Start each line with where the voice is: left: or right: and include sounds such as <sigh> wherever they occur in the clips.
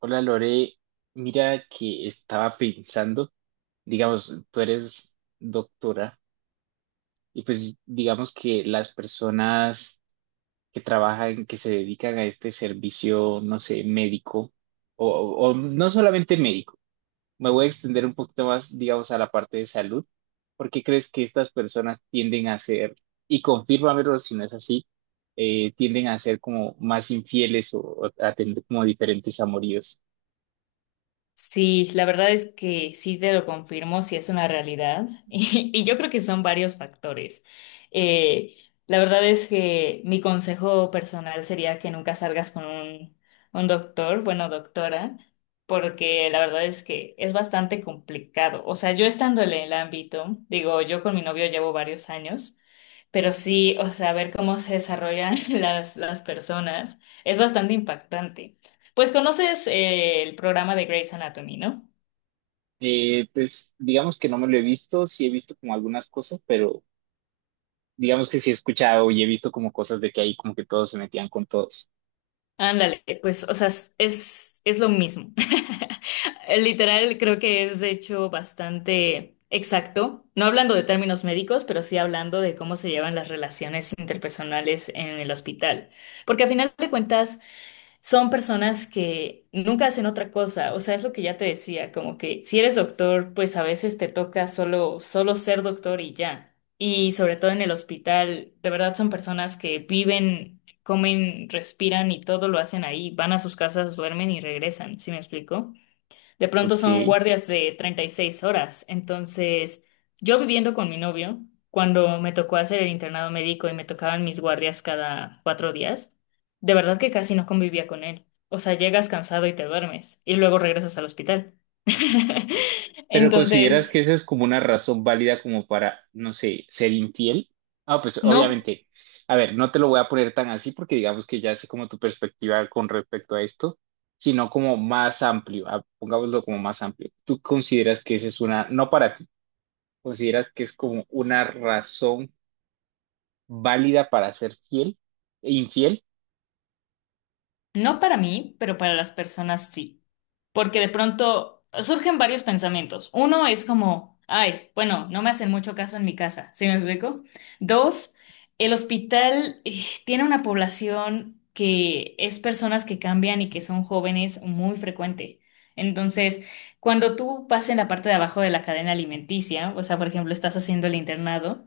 right: Hola Lore, mira que estaba pensando, digamos, tú eres doctora y pues digamos que las personas que trabajan, que se dedican a este servicio, no sé, médico o, o no solamente médico, me voy a extender un poquito más, digamos, a la parte de salud. ¿Por qué crees que estas personas tienden a ser, y confírmamelo si no es así, tienden a ser como más infieles o a tener como diferentes amoríos?
left: Sí, la verdad es que sí te lo confirmo, sí es una realidad. <laughs> Y yo creo que son varios factores. Eh, la verdad es que mi consejo personal sería que nunca salgas con un doctor, bueno, doctora, porque la verdad es que es bastante complicado. O sea, yo estando en el ámbito, digo, yo con mi novio llevo varios años. Pero sí, o sea, ver cómo se desarrollan <laughs> las personas es bastante impactante. Pues conoces el programa de Grey's Anatomy, ¿no?
right: Pues digamos que no me lo he visto, sí he visto como algunas cosas, pero digamos que sí he escuchado y he visto como cosas de que ahí como que todos se metían con todos.
left: Ándale, pues, o sea, es, es lo mismo. <laughs> Literal, creo que es de hecho bastante exacto, no hablando de términos médicos, pero sí hablando de cómo se llevan las relaciones interpersonales en el hospital. Porque a final de cuentas, son personas que nunca hacen otra cosa, o sea, es lo que ya te decía, como que si eres doctor, pues a veces te toca solo, solo ser doctor y ya. Y sobre todo en el hospital, de verdad son personas que viven, comen, respiran y todo lo hacen ahí, van a sus casas, duermen y regresan, ¿sí me explico? De pronto son
right: Ok.
left: guardias de 36 horas. Entonces, yo viviendo con mi novio, cuando me tocó hacer el internado médico y me tocaban mis guardias cada 4 días, de verdad que casi no convivía con él. O sea, llegas cansado y te duermes y luego regresas al hospital. <laughs>
right: Pero ¿consideras que
left: Entonces,
right: esa es como una razón válida como para, no sé, ser infiel? Ah, pues
left: no,
right: obviamente. A ver, no te lo voy a poner tan así porque digamos que ya sé como tu perspectiva con respecto a esto, sino como más amplio, ah, pongámoslo como más amplio. ¿Tú consideras que esa es una, no para ti, consideras que es como una razón válida para ser fiel e infiel?
left: no para mí, pero para las personas sí. Porque de pronto surgen varios pensamientos. Uno es como, ay, bueno, no me hacen mucho caso en mi casa, ¿sí me explico? Dos, el hospital tiene una población que es personas que cambian y que son jóvenes muy frecuente. Entonces, cuando tú vas en la parte de abajo de la cadena alimenticia, o sea, por ejemplo, estás haciendo el internado,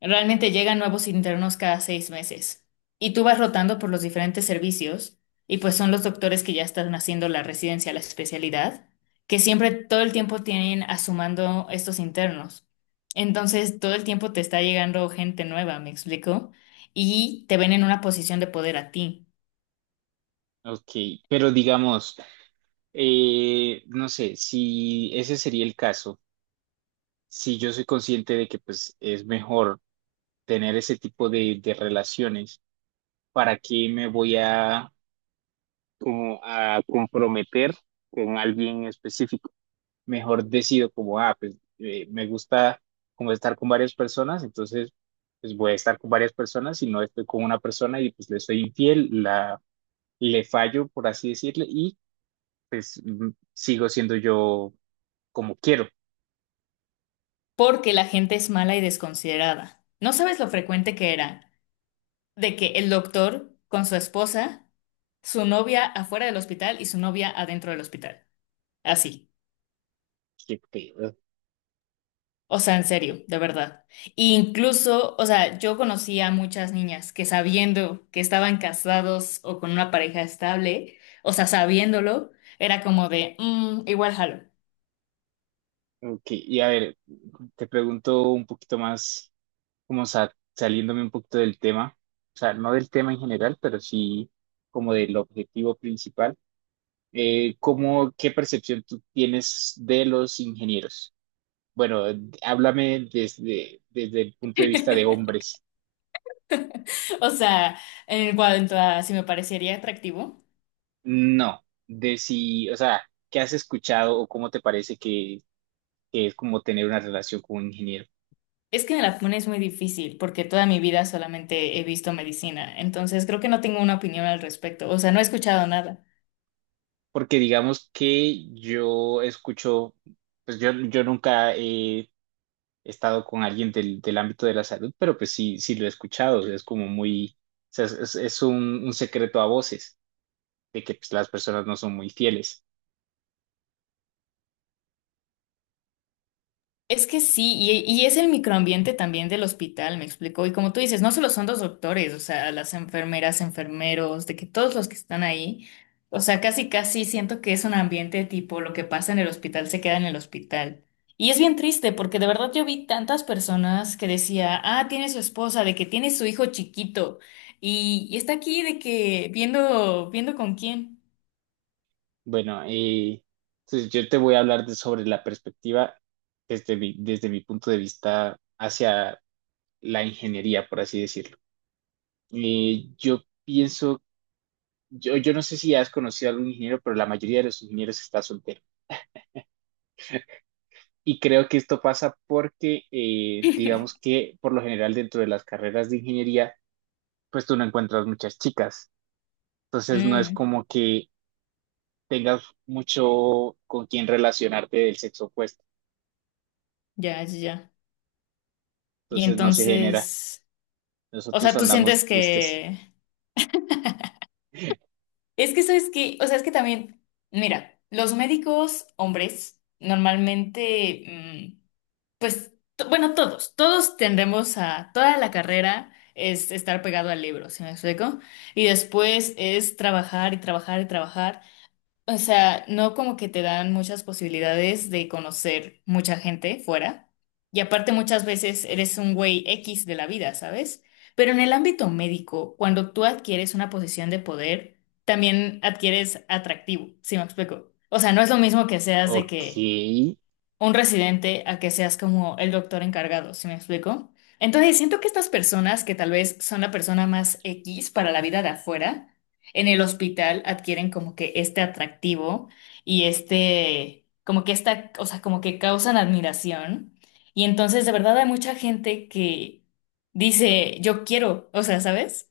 left: realmente llegan nuevos internos cada 6 meses y tú vas rotando por los diferentes servicios y pues son los doctores que ya están haciendo la residencia, la especialidad, que siempre todo el tiempo tienen asumando estos internos. Entonces, todo el tiempo te está llegando gente nueva, ¿me explico? Y te ven en una posición de poder a ti,
right: Ok, pero digamos, no sé, si ese sería el caso, si yo soy consciente de que pues es mejor tener ese tipo de relaciones, ¿para qué me voy a, como a comprometer con alguien específico? Mejor decido como, ah, pues me gusta como estar con varias personas, entonces pues voy a estar con varias personas y no estoy con una persona y pues le soy infiel, la le fallo, por así decirle, y pues sigo siendo yo como quiero.
left: porque la gente es mala y desconsiderada. No sabes lo frecuente que era de que el doctor con su esposa, su novia afuera del hospital y su novia adentro del hospital. Así.
right: Qué pedo.
left: O sea, en serio, de verdad. Incluso, o sea, yo conocí a muchas niñas que sabiendo que estaban casados o con una pareja estable, o sea, sabiéndolo, era como de, "Mm, igual jalo.
right: Ok, y a ver, te pregunto un poquito más, como saliéndome un poquito del tema, o sea, no del tema en general, pero sí como del objetivo principal. ¿Cómo, qué percepción tú tienes de los ingenieros? Bueno, háblame desde, desde el punto de vista de
left: <laughs>
right: hombres.
left: O sea, en cuanto a si me parecería atractivo,
right: No, de si, o sea, ¿qué has escuchado o cómo te parece que es como tener una relación con un ingeniero?
left: es que me la pones muy difícil porque toda mi vida solamente he visto medicina, entonces creo que no tengo una opinión al respecto, o sea, no he escuchado nada.
right: Porque digamos que yo escucho, pues yo, nunca he estado con alguien del, del ámbito de la salud, pero pues sí, sí lo he escuchado, o sea, es como muy, o sea, es, es un secreto a voces de que pues, las personas no son muy fieles.
left: Es que sí, y es el microambiente también del hospital, me explico. Y como tú dices, no solo son los doctores, o sea, las enfermeras, enfermeros, de que todos los que están ahí, o sea, casi casi siento que es un ambiente tipo lo que pasa en el hospital se queda en el hospital. Y es bien triste porque de verdad yo vi tantas personas que decía, ah, tiene su esposa, de que tiene su hijo chiquito y está aquí de que viendo, viendo con quién.
right: Bueno, entonces yo te voy a hablar sobre la perspectiva desde mi punto de vista hacia la ingeniería, por así decirlo. Eh, yo pienso Yo, no sé si has conocido a algún ingeniero, pero la mayoría de los ingenieros está soltero. Y creo que esto pasa porque, digamos
left: <laughs>
right: que por lo general dentro de las carreras de ingeniería, pues tú no encuentras muchas chicas. Entonces no es
left: Mm,
right: como que tengas mucho con quien relacionarte del sexo opuesto.
left: ya, ya, ya. Y
right: Entonces no se genera.
left: entonces... O
right: Nosotros
left: sea, tú
right: andamos
left: sientes
right: tristes.
left: que...
right: <laughs>
left: Es que sabes que, o sea, es que también, mira, los médicos hombres normalmente, mm, pues, bueno, todos, todos tendemos a, toda la carrera es estar pegado al libro, ¿sí me explico? Y después es trabajar y trabajar y trabajar. O sea, no como que te dan muchas posibilidades de conocer mucha gente fuera. Y aparte muchas veces eres un güey X de la vida, ¿sabes? Pero en el ámbito médico, cuando tú adquieres una posición de poder, también adquieres atractivo, ¿si me explico? O sea, no es lo mismo que seas de
right: Ok,
left: que un residente a que seas como el doctor encargado, ¿sí me explico? Entonces, siento que estas personas que tal vez son la persona más X para la vida de afuera, en el hospital adquieren como que este atractivo y este, como que esta, o sea, como que causan admiración. Y entonces, de verdad, hay mucha gente que dice, yo quiero, o sea, ¿sabes?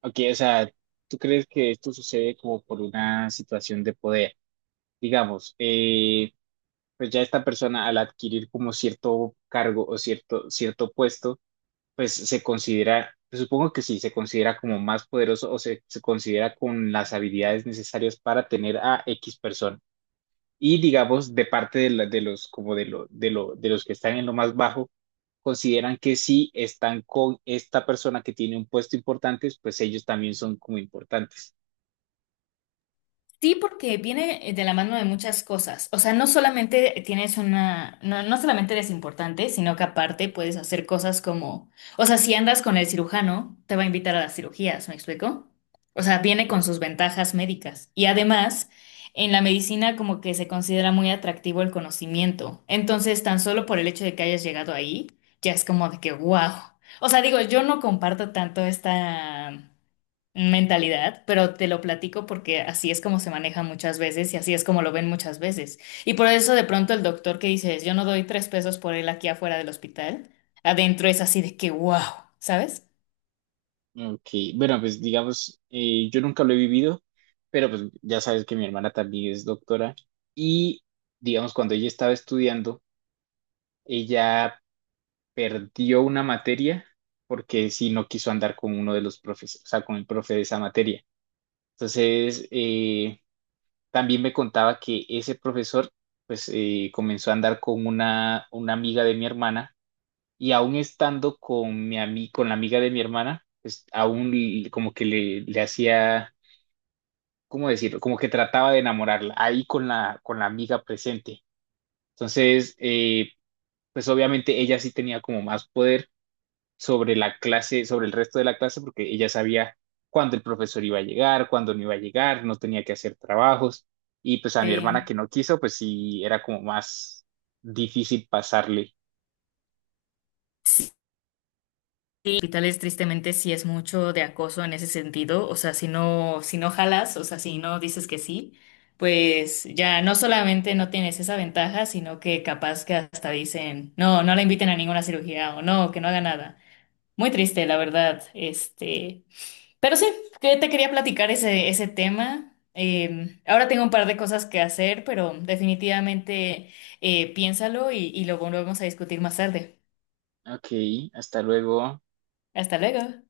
right: ok, o sea, ¿tú crees que esto sucede como por una situación de poder? Digamos, pues ya esta persona al adquirir como cierto cargo o cierto, cierto puesto, pues se considera, pues, supongo que sí, se considera como más poderoso o se considera con las habilidades necesarias para tener a X persona. Y digamos, de parte de, de los, como de, lo, de, lo, de los que están en lo más bajo, consideran que si están con esta persona que tiene un puesto importante, pues ellos también son como importantes.
left: Sí, porque viene de la mano de muchas cosas. O sea, no solamente tienes una, no, no solamente eres importante, sino que aparte puedes hacer cosas como, o sea, si andas con el cirujano, te va a invitar a las cirugías, ¿me explico? O sea, viene con sus ventajas médicas. Y además, en la medicina como que se considera muy atractivo el conocimiento. Entonces, tan solo por el hecho de que hayas llegado ahí, ya es como de que, wow. O sea, digo, yo no comparto tanto esta mentalidad, pero te lo platico porque así es como se maneja muchas veces y así es como lo ven muchas veces. Y por eso de pronto el doctor que dices, yo no doy tres pesos por él aquí afuera del hospital, adentro es así de que, wow, ¿sabes?
right: Ok, bueno, pues digamos, yo nunca lo he vivido, pero pues ya sabes que mi hermana también es doctora y digamos, cuando ella estaba estudiando, ella perdió una materia porque sí no quiso andar con uno de los profes, o sea, con el profe de esa materia. Entonces, también me contaba que ese profesor, pues, comenzó a andar con una amiga de mi hermana y aún estando con con la amiga de mi hermana, pues aún como que le hacía, ¿cómo decirlo? Como que trataba de enamorarla ahí con la amiga presente. Entonces, pues obviamente ella sí tenía como más poder sobre la clase, sobre el resto de la clase, porque ella sabía cuándo el profesor iba a llegar, cuándo no iba a llegar, no tenía que hacer trabajos. Y pues a mi hermana
left: Sí.
right: que no quiso, pues sí era como más difícil pasarle.
left: Sí, hospitales tristemente sí es mucho de acoso en ese sentido, o sea, si no, si no jalas, o sea, si no dices que sí, pues ya no solamente no tienes esa ventaja, sino que capaz que hasta dicen, no, no la inviten a ninguna cirugía o no, que no haga nada. Muy triste, la verdad. Este, pero sí, que te quería platicar ese, ese tema. Ahora tengo un par de cosas que hacer, pero definitivamente piénsalo y lo volvemos a discutir más tarde.
right: Ok, hasta luego.
left: Hasta luego.